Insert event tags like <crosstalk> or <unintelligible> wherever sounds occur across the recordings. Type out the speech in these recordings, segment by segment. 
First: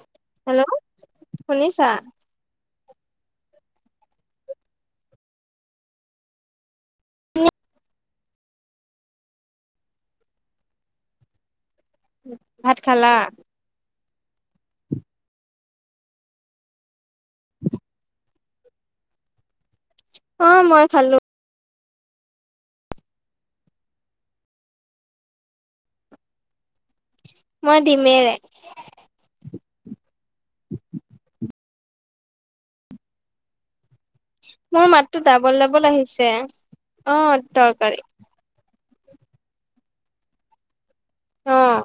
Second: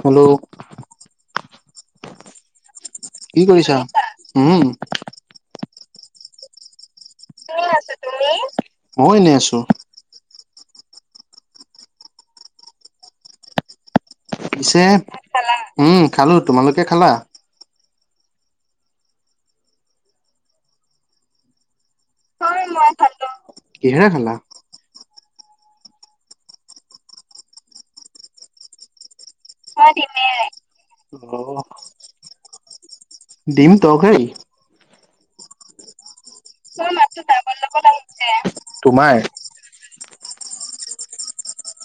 Hello শুনিছা কি কৰিছা? শুনিছা? উম। আছা তুমি? মও এনেই আছোঁ। ভাত খালা? পিছে, ভাত খালা? উম খালো। তোমালোকে খালা? <unintelligible> অঁ মই খালো। হয় মই খালো। কিহেৰে খালা? মই ডিমেৰে। মই ডিমেৰে। অহ। ডিম তৰকাৰি? মোৰ মাতটো ডাবল ডাবল আহিছে। মোৰ মাতটো অঁ ডাবল ডাবল তৰকাৰি। আহিছে। তোমাৰ? অঁ।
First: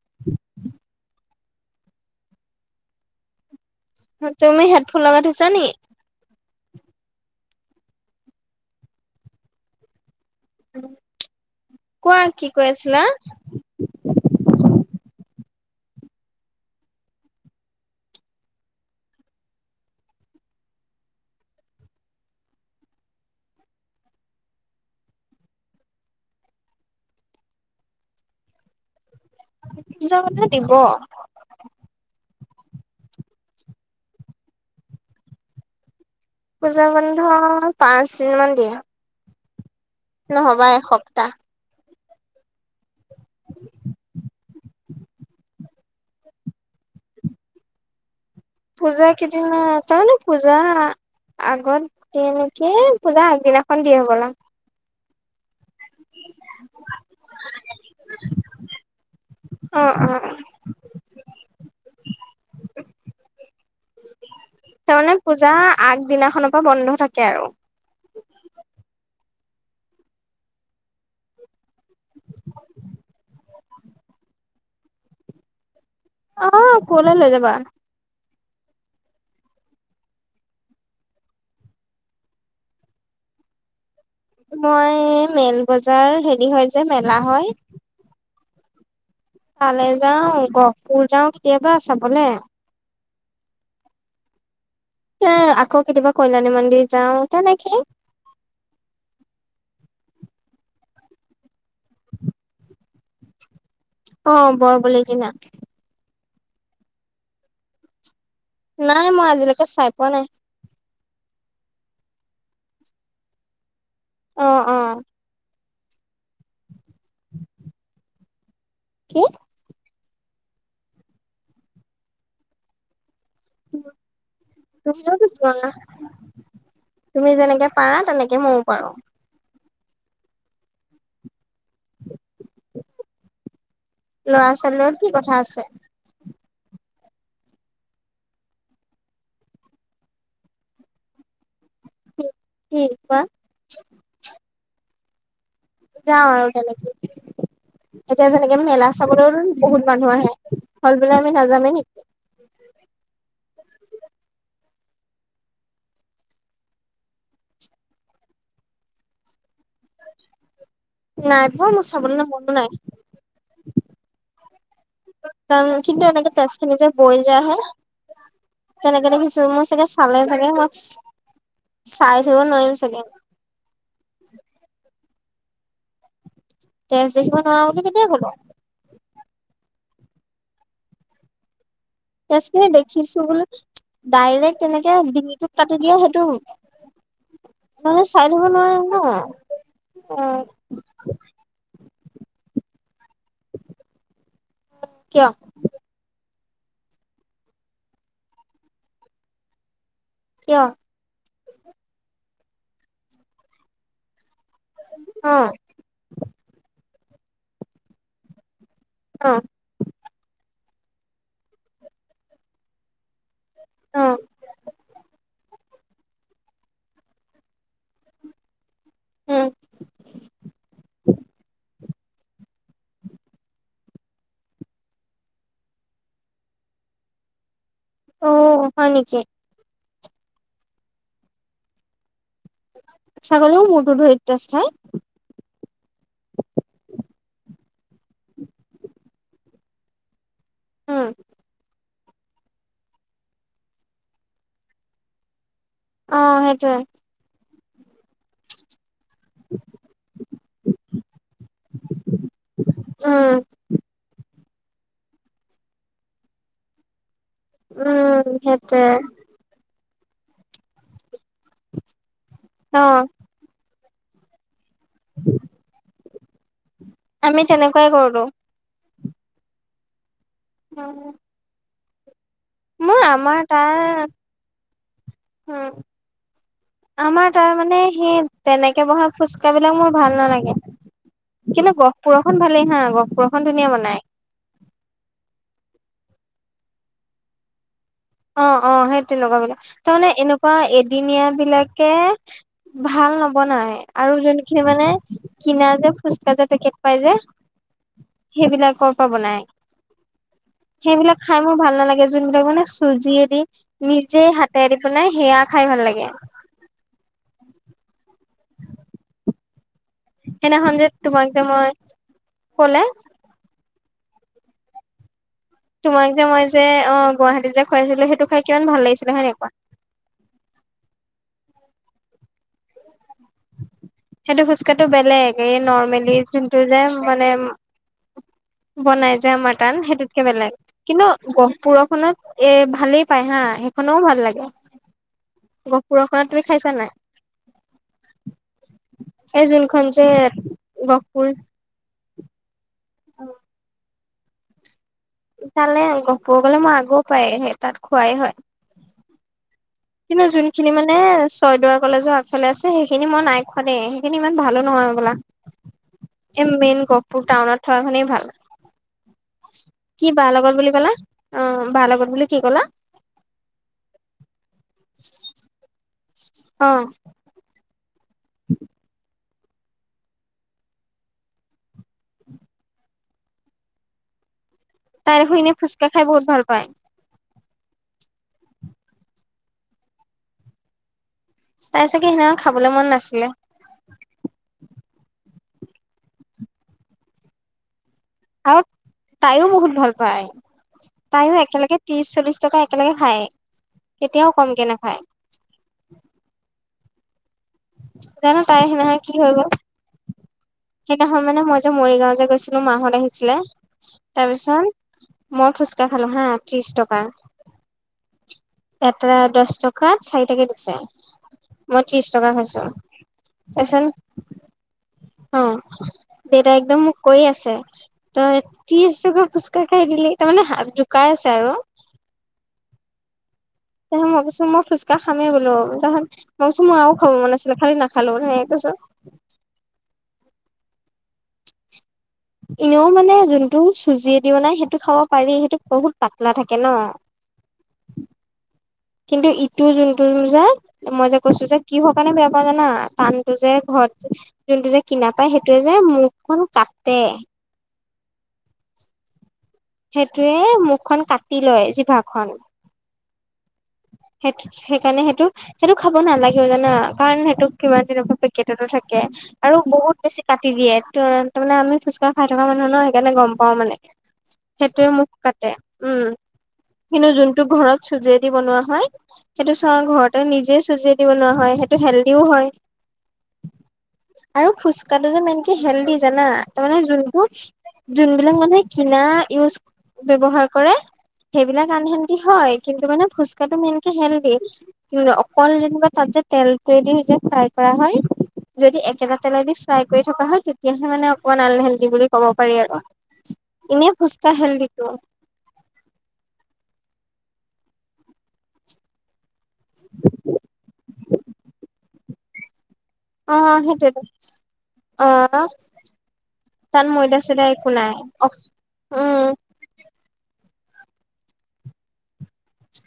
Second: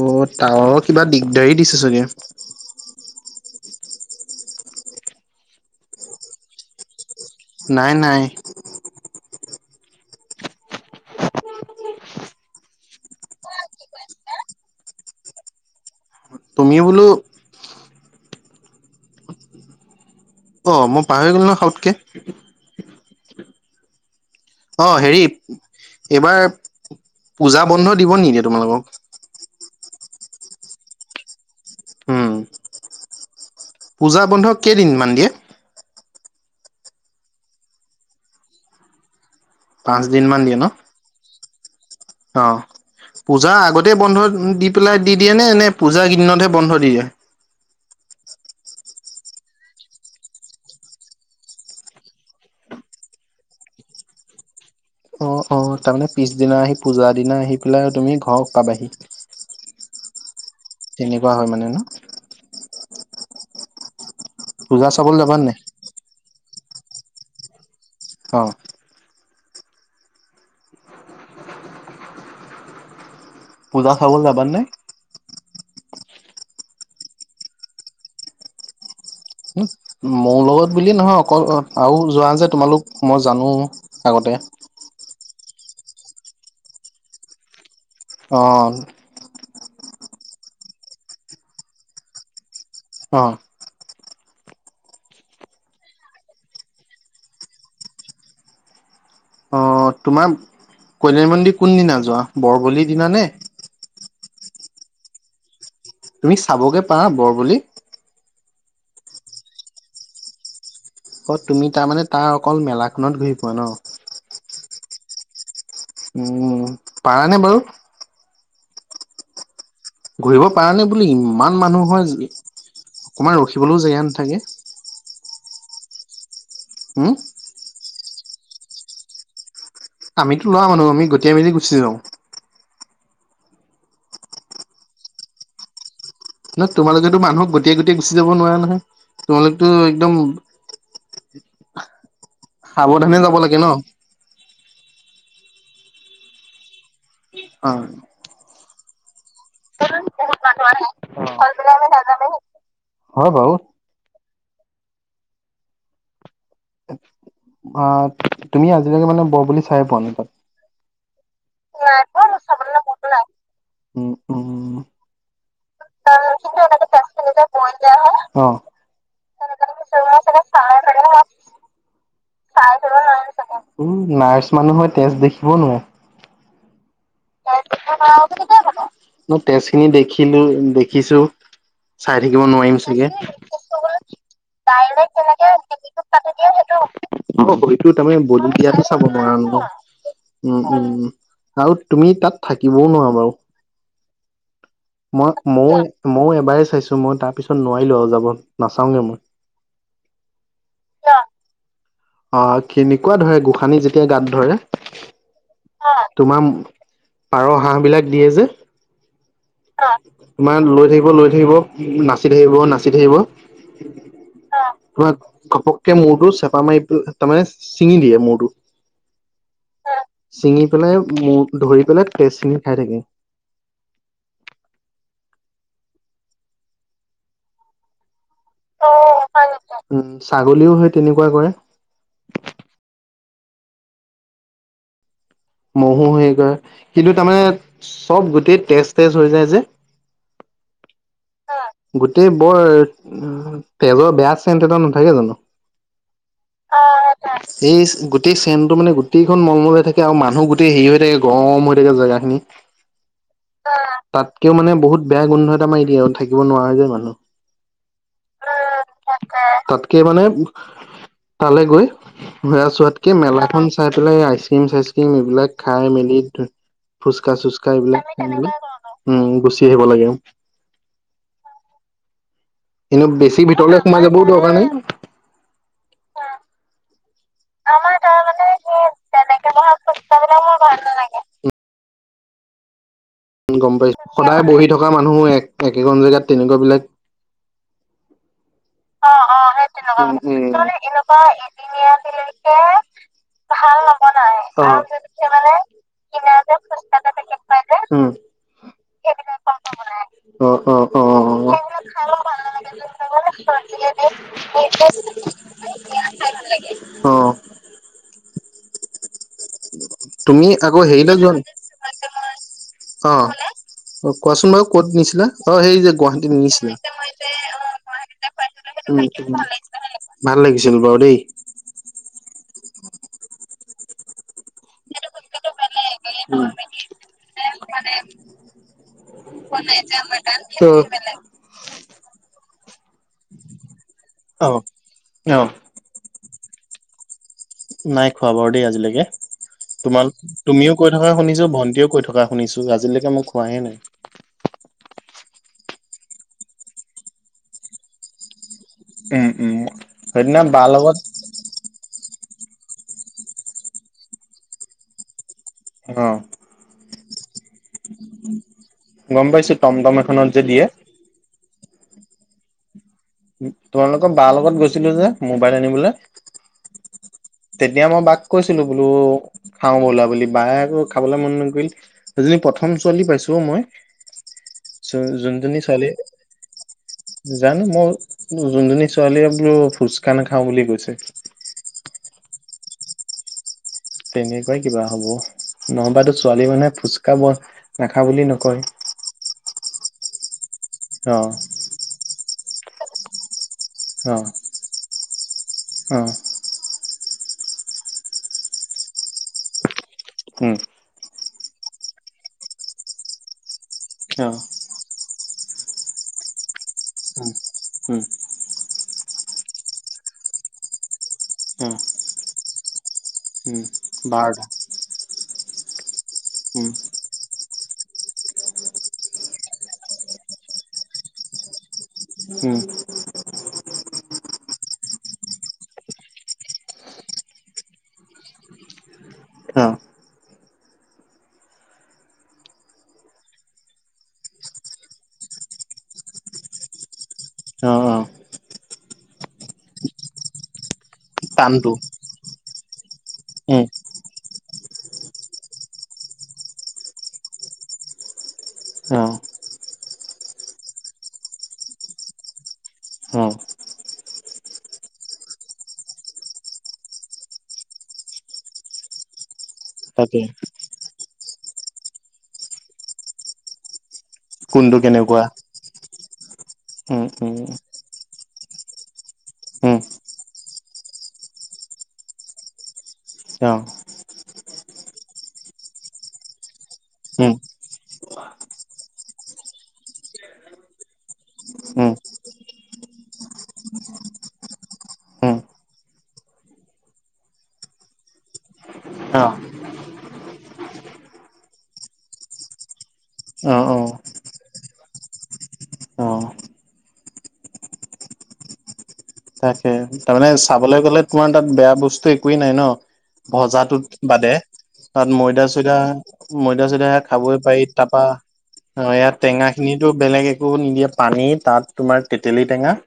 অঁ তাৱাৰৰ কিবা দিগদাৰী দিছে চাগে। তুমি হেডফোন লগাই থৈছা নিকি? নাই নাই। কোৱা কি কৈ আছিলা? তুমি বোলো অঁ মই পাহৰি গ'লো নহয় সাউতকে। অ হেৰী, এইবাৰ পূজা বন্ধ দিব নিদিয়ে তোমালোকক? পূজা বন্ধ দিব। উম পূজা বন্ধ কেইদিনমান দিয়ে? পূজা বন্ধ পাঁচদিন মান দিয়ে। পাঁচদিন মান দিয়ে ন? নহবা এসপ্তাহ অঁহ পূজা আগতেই বন্ধ দি পেলাই দি দিয়ে নে নে পূজাৰ কেইদিনতহে বন্ধ দি দিয়ে? পূজা কেইদিনত তাৰমানে পূজা আগত দিয়ে নেকি, পূজা আগদিনাখন দিয়ে হ'বলা। অঁ অঁ তাৰমানে পিছদিনা আহি পূজাৰ দিনা আহি পেলাই তুমি ঘৰত পাবাহি। অ অ তেনেকুৱা হয় মানে ন? পূজা তাৰমানে চাবলৈ যাবা নে পূজা নাই? আগদিনাখনৰ পৰা বন্ধ থাকে আৰু। অঁ। পূজা চাবলৈ যাবা নাই? অঁ কলৈ লৈ যাবা? মোৰ লগত বুলি নহয় অকল আৰু যোৱা যে তোমালোক মই জানো আগতে। মই মেল বজাৰ হেৰি হয় যে মেলা হয়। অঁ। ফালে যাওঁ, গহপুৰ যাওঁ কেতিয়াবা চাবলে। অঁ। এ আকৌ কেতিয়াবা কল্যাণী মন্দিৰ যাওঁ তেনেকে। অ তোমাৰ কল্যাণী মন্দিৰ কোন দিনা যোৱা বৰবলিৰ দিনা নে? অঁ বৰবলি দিনা। তুমি চাবগৈ পাৰা বৰবলি? নাই মই আজিলৈকে চাই পোৱা নাই। অ তুমি তাৰ মানে তাৰ অকল মেলাখনত ঘূৰি ফুৰা ন? অঁ-অঁ। উম, পাৰা নে বাৰু? কি? ঘূৰিব পাৰা নে বুলি ইমান মানুহ হয়, যে অকনমান ৰখিবলৈও জেগা নাথাকে। তুমিওটো যোৱা। তুমিও হম তুমি যেনেকে পাৰা তেনেকে ময়ও পাৰো। আমিতো ল'ৰা মানুহ আমি গতিয়াই মেলি গুচি যাওঁ। ল'ৰা - ছোৱালীৰ লগত কি কথা আছে? নহ তোমালোকেতো মানুহক গটীয়াই - গটীয়াই গুচি যাব নোৱাৰা নহয়? তোমালোকতো একদম উম। সাৱধানে যাব লাগে ন? যাওঁ আৰু তেনেকে। অ এতিয়া যেনেকে মেলা চাবলৈও বহুত মানুহ আহে, হল বোলে আমি নাযামেই নেকি? হয় বাউ। অ, তুমি আজিলৈকে মানে বৰবুলি চাই পোৱা নাই? নাই পোৱা মোৰ চাবলৈ মনো নাই। উম উম তাৰ এইখিনিতে তেচখিনি যে বৈ যোৱা হয়। তেনেকে দেখিছো মোৰ চাগে চালে চাগে মোক চু, অ চাই থাকিব চাই নোৱাৰিম থব চাগে? চাগে। উম, নাই চোৱা নহয় তেজ দেখিব নোৱাৰে। তেজ দেখিব নোৱাৰো বুলি কেতিয়া কলো? ন তেজখিনি দেখিলো দেখিছো, চাই থাকিব তেজ খিনি নোৱাৰিম চাগে? দেখিছো বোলো ডাইৰেক্ট তেনেকে ডাইৰেক্ট কেনেকে ডিঙিটোত কাটি দিয়ে হেৰিখন সেইটো কাটি দিয়ে সেইটোৱে হব পাৰে। অ সেইতো মানে তাৰমানে চাই থাকিব বলি নোৱাৰিম দিয়াতো চাব নোৱাৰা ন, অ উম। উম আৰু তুমি তাত থাকিবও নোৱাৰা বাও। কিয় মই ময়ো ময়ো এবাৰ চাইছো মই তাৰ পিছত নোৱাৰিলো আৰু যাব নাচাওগে মই। কিয়? অ কেনেকোৱা ধৰে গোসানি যেতিয়া গাত ধৰে? অ। আ তোমাৰ পাঁৰ, হাঁহ বিলাক দিয়ে যে? অ। অ তোমাৰ লৈ থাকিব লৈ থাকিব, ই নাচি থাকিব নাচি থাকিব। অ অ, তোমাৰ ঘপককে মূৰটো চেপা মাৰি তাৰমানে ছিঙি দিয়ে মূৰটো। উম অ, ছিঙি পেলাই মূ ধৰি পেলাই তেজখিনি খাই থাকে। অ হয় নেকি? উম ছাগলীও সেই তেনেকুৱা কৰে। ছাগলীও মূৰটো ধৰি তেজ খাই? মহো হেৰি কৰে কিন্তু তাৰমানে চব গোটেই তেজ তেজ হৈ যায় যে উম অ গোটেই বৰ তেজৰ বেয়া চেণ্ট এটা নাথাকে জানো অ সেইটোয়ে তেজ গোটেই চেনটো মানে গোটেইখন মলমলাই থাকে আৰু মানে গোটেই হেৰি হৈ থাকে গৰম হৈ থাকে জেগাখিনি উম তাতকেও মানে বহুত বেয়া গোন্ধ এটা মাৰি দিয়ে আৰু থাকিব নোৱাৰে যে মানুহ উম সেইটোৱে আ তাতকে মানে তালৈ গৈ বেয়া অ চোৱাতকে মেলাখন চাই পেলাই আইক্সিম চাইক্সিম উম এইবিলাক খাই মেলি ফুচকা আমি চুচকা তেনেকুৱাই এইবিলাক কৰিলো খাই মেলি উম গুচি আহিব লাগে। উম উ কিন্তু বেছি ভিতৰলৈ তাৰ সোমাই যাবও দৰকাৰ নাই। উম আমাৰ তাৰ মানে আমাৰ তাৰ সেই মানে সেই তেনেকে বহা তেনেকে ফুচকা বহা বিলাক মোৰ ফুচকা ভাল বিলাক মোৰ নালাগে ভাল নালাগে। কিন্তু গহপুৰখন ভালেই হা গহপুৰ গম পাইছো সদায় বহি থকা মানুহো এক একেখন জেগাত তেনেকুৱা বিলাক অ অ সেই তেনেকুৱা অ বিলাক সেই তেনেকুৱা তাৰমানে মানে এনেকুৱা তাৰমানে এনেকুৱা এদিনীয়া বিলাকে এদিনীয়া দিলেকে ভাল বনাই ভাল আৰু নবনাই যোন খিনি আৰু মানে যদিহে মানে কিনা যে কিনা ফোজকা যে পেকেট ফুচকা পাই যে পেকেট পাই যে সেইবিলাকৰ পৰা বনাই সেইবিলাকতো বনাই সেইবিলাক খাই মোৰ ভাল খাই নালাগে বৰ ভাল যোনবিলাক মানে নালাগে চুজ যিয়ে যোনবিলাক দি মানে চব্জিয়ে দি নিজে হাতে এৰি নিজে বনাই সেয়া খাই ভাল লাগে। অ তুমি সেইদিনাখন আকৌ যে হেৰিলৈ তোমাক যোৱা যে নি মই কলে অ অ কোৱাচোন বাৰু কত নিছিলে অ সেই যে গুৱাহাটীত নিছিলে। খাইছিল সেইটো খাই। কিমান ভাল উ লাগিছিলে হয় নে কোৱা ভাল লাগিছিল বাৰু দেই। সেইটো ফোজকাটো সেইটো বেলেগ ফুচকাটো এই বেলেগ নৰ্মেলি এই যোনটো যে নৰ্মেলি মানে মানে বনাই যে আমাৰ খোৱা নাই টান যে আমাৰ সেইটোতকে তাত বেলেগ সেইটো বেলেগ। কিন্তু। গহপুৰখনত এ ভালেই পায় হা সেইখনো ভাল লাগে। অ', অ গহপুৰৰ খনত তুমি খাইছা নাই? নাই খোৱা বাৰু দেই আজিলৈকে এই যোনখন যে তোমাল তুমিও কৈ থকা গহপুৰ শুনিছোঁ ভন্টিও কৈ থকা। শুনিছোঁ আজিলৈকে মোক খোৱাহে নাই। ফালে গহপুৰ গলে মই আকৌ পায়হে তাত খোৱাই হয়। উম উম কিন্তু সেইদিনা বাৰ যোনখিনি লগত মানে চয়দুৱাৰ কলেজৰ আগফালে আছে সেইখিনি মই নাই খোৱা দেই সেইখিনি ইমান ভালো নহয় হবলা। অ এ মেইন গহপুৰ টাউনত থকাখনেই ভাল, গম পাইছো টমটম কি বা এখনত যে লগত দিয়ে বুলি কলা। অ বা লগত বুলি কি কলা? তোমালোকৰ বাৰ লগত গৈছিলো যে মোবাইল আনিবলৈ। অ তেতিয়া মই বাক কৈছিলো বোলো খাওঁ বলা বুলি বায়েকো খাবলৈ মন নকৰিল। সেইজনী প্ৰথম ছোৱালী পাইছো মই, চ তাই দেখোন এনে যোনজনী ফুচকা ছোৱালী খাই বহুত ভাল পায় জানো মই যোনজনী ছোৱালীয়ে বোলো ফুচকা নাখাও বুলি কৈছে। তাই চাগে সেইদিনাখন খাবলে মন নাছিলে। তেনেকুৱাই কিবা হব নহবাতো ছোৱালী মানুহে ফোচকা ব নাখাও বুলি নক আৰু তাইও বহুত ভাল পায় অ তাইও একেলগে ত্ৰিশ চল্লিশ টকা একেলগে খায়। অ কেতিয়াও কমকে নাখায়। অ জানো পাই সেইদিনাখন কি হৈ গল? উম! সেইদিনাখন মানে মই যে মৰিগাঁও যে গৈছিলোঁ মাহত আহিছিলে অ তাৰপিছত মই ফোচকা খালো হা ত্ৰিশ টকা। উম উম। এটা দচ টকা চাৰিটাকে দিছে, অ মই ত্ৰিশ টকা খাইছোঁ। উম এচন বাৰটা অ তেৰা উম একদম মোক কৈ আছে তই ত্ৰিশ টকা ফুচকা খাই দিলি তাৰমানে হাত জোকাই আছে আৰু। উম। ত মই ভাবিচো মই ফোচকা খামেই বোলোঁ। তহঁত মই কৈছোঁ মই আৰু খাব মন আছিলে খালি নাখালোঁ সেনেকে কৈছোঁ। অ এনেও মানে যোনটো চুজিদি বনাই সেইটো খাব পাৰি সেইটো বহুত পাতলা থাকে ন। অ অ। কিন্তু ইটো যোনটো যে মই যে কৈছো যে টানটো কিহৰ কাৰণে বেয়া পাওঁ জানা টানটো যে উম ঘৰত যোনটো যে কিনা পায় সেইটোৱে যে মুখখন কাটে। অ সেইটোয়ে মুখখন কাটি লয় জিভাখন। অ সেইটো সেইকাৰণে সেইটো - সেইটো খাব নালাগেও জানা কাৰণ সেইটো কিমান দিনৰ পৰা পেকেটতে থাকে। আৰু বহুত বেছি তাকে কাটি দিয়ে, ত তাৰমানে আমি ফোচকা খাই থকা মানুহ ন সেইকাৰণে গম পাওঁ মানে। কোনটো সেইটোৱে মুখ কেনেকুৱা কাটে, উম উম কিন্তু উম যোনটো ঘৰত চুজিয়েদি বনোৱা হয় সেইটো চোৱা উম ঘৰতে নিজে চুজিয়ে দি বনোৱা হয় সেইটো হেল্ডিও হয়। অ। আৰু খুচকা যে মেনকে হেল্ডি জানা তাৰ মানে উম যোনবোৰ যোনবিলাক মানুহে কিনা ইউজ ব্যৱহাৰ কৰে। সেইবিলাক আন উম হেলডি হয় কিন্তু মানে ফুচকাটো মেইনকে হেল্ডি। উম অকল যেনিবা তাত যে তেলটোৱেদি যে ফ্ৰাই কৰা হয় যদি একেটা অ তেলোই দি ফ্ৰাই কৰি থকা হয় তেতিয়াহে মানে অকমান আনহেল্ডি বুলি ক'ব পাৰি আৰু। অ ইনে ফুস্কা হেল্ডিটো। অ। তাকে তাৰমানে চাবলৈ গ'লে তোমাৰ তাত বেয়া বস্তু একোৱেই নাই ন? অ ভজাটো সেইটোৱেটো বাদে। অ তাত ময়দা - চৈদা ময়দা - তাত চৈদা খাবই চয়দা পাৰি একো নাই তাৰপা আহ ইয়াত উম টেঙা খিনিতো বেলেগ একো নিদিয়ে পানী তাত তোমাৰ তেতেলী টেঙা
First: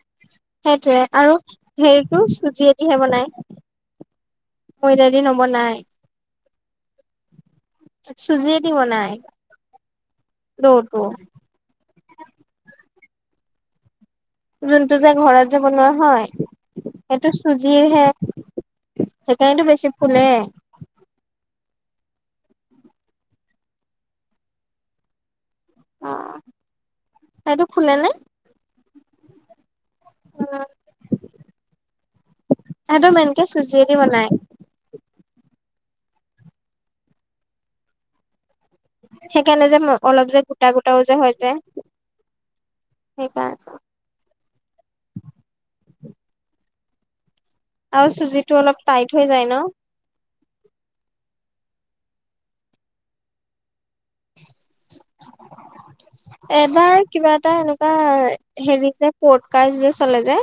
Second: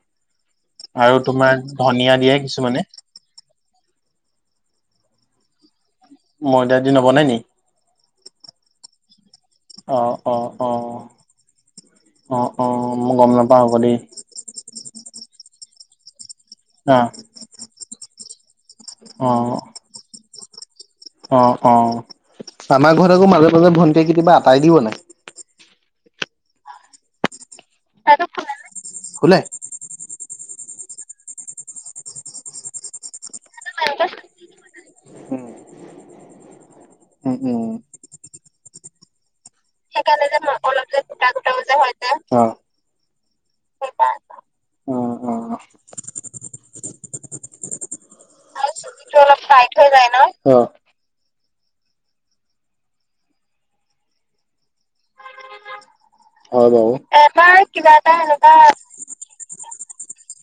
সেইটোৱে আৰু তোমাৰ ধনিয়া ভেৰিটো দিয়ে কিছুমানে চুজিয়েদিহে বনাই। মইদাই দি নৱনায়। ময়দা দি নবনাই নি? চুজিয়ে দিব নাই অ অ অ ৰৌটো। অ অ ম গম ম নাপাও আক দেই। যোনটো যে ঘৰত যে বনোৱা হয় অ সেইটো চুজিৰহে। অ সেইকাৰণেতো বেছি ফুলে। অ অ, আমাৰ ঘৰত আকৌ মাজে - মাজে ভণ্টিয়ে কেতিয়াবা আটাই দি বনাই। উম, এইটো ফুলে নে? ফুলে। হেহতৰ মেনকে চুজিয়দি বনাই। উম উম অ। সেইকাৰণে যে সেইকাৰণে অলপ যে গোটা অলপ গোটাও যে গোটা হৈ গোটা যায়, যে হয় যে সেইকাৰণে। অ অ। আৰু চুজিটো অলপ টাইট হৈ যায় ন? তা অ। হয় বাৰু। এবাৰ কিবা এটা এবাৰ কিবা এনেকুৱা এটা এনেকুৱা হেৰি যে পৌডকাষ্ট যে চলে যে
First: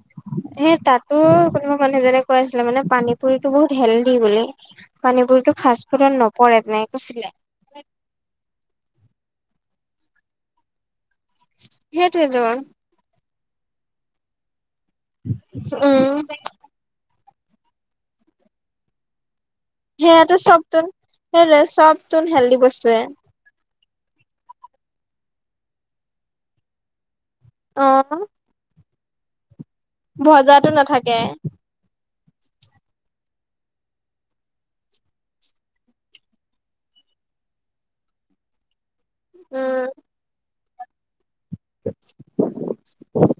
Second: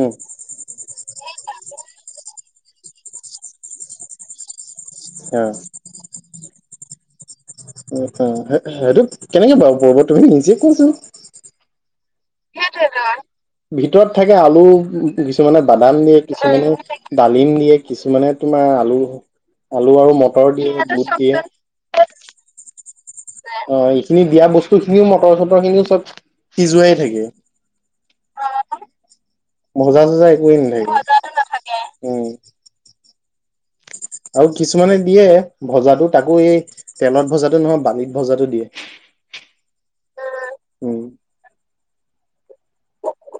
উম হে তাতো কোনোবা মানুহজনে কৈ আছিলে মানে পানী পুৰিতো বহুত হেলডি বুলি পানী অ পুৰিতো ফাঁচ ফুচত নপৰে এনেকে কৈছিলে উম উম সেইটো কেনেকে বাৰু পৰিব তুমি নিজে কোৱাছোন সেইটোৱে টো ভিতৰত থাকে আলু কিছুমানে বাদাম দিয়ে উম কিছুমানে ডালিম দিয়ে কিছুমানে তোমাৰ আলু আলু আৰু মটৰ দিয়ে বুট দিয়ে চোন হেল্ডি বস্তুৱে অ এইখিনি দিয়া বস্তু খিনিও মটৰ চটৰ খিনিও চব সিজোৱাই থাকে অ ভজা চজা একোৱেই নাথাকে উম আৰু কিছুমানে দিয়ে ভজাটো তাকো এই তেলত ভজাটো নহয় বালিত ভজাটো দিয়ে। উম। উম <inaudible>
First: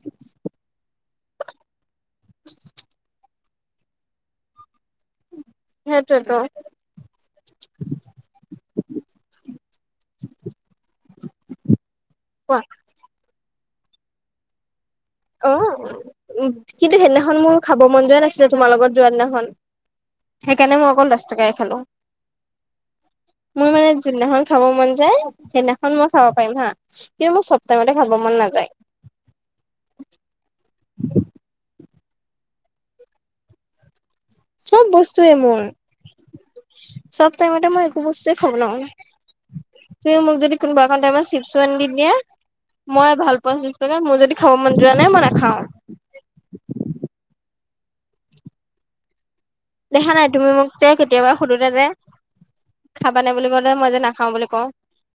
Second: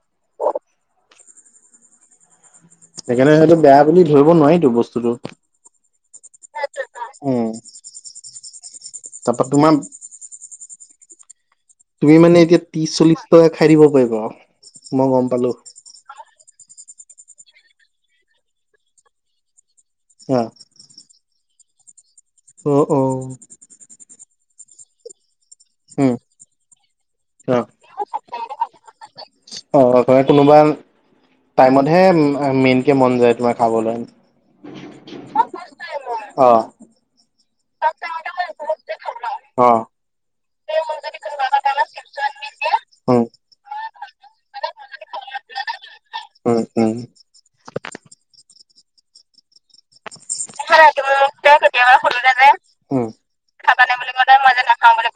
সেইকাৰণে সেতো বেয়া বুলি ধৰিব নোৱাৰিতো বস্তুটো সেইটোৱে টো সেইটোৱে এটা উম তাপা তোমা তুমি মানে এতিয়া কোৱা ত্ৰিশ চল্লিশ টকা খাই দিব পাৰিবা আও অ উ কিন্তু সেইদিনাখন মোৰ খাব মন যোৱা নাছিলে তোমাৰ লগত যোৱা দিনাখন অ সেইকাৰণে মই অকল দছ টকাই খালোঁ। অ অ। মোৰ মানে যোনদিনাখন খাব মন যায় সেইদিনাখন মই উম খাব পাৰিম হা, কিন্তু মোৰ অ চব টাইমতে খাব মন নাযায়। অ কোনোবা টাইমত হে মেইনকে মন যায় তোমাৰ খাবলৈ। চব বস্তুয়ে মোৰ। সব টাইমতে মই একো বস্তুৱে খাব অ অ নোৱাওঙ তুমি মোক যদি কোনবা এখন টাইমত চিপচু আনি দিয়া মই ভাল পোৱা চিপচ কেইটা মোৰ যদি খাব মন যোৱা নাই মই নেখাওঁ। উম উম। দেখা নাই তুমি মোক যে কেতিয়াবা সুধোতে যে সুধোতে যে উম খাবা নে বুলি কওঁতে মই খাবানে যে নেখাওঁ কওঁতে বুলি মই যে কওঁ। নাখাওঁ বুলি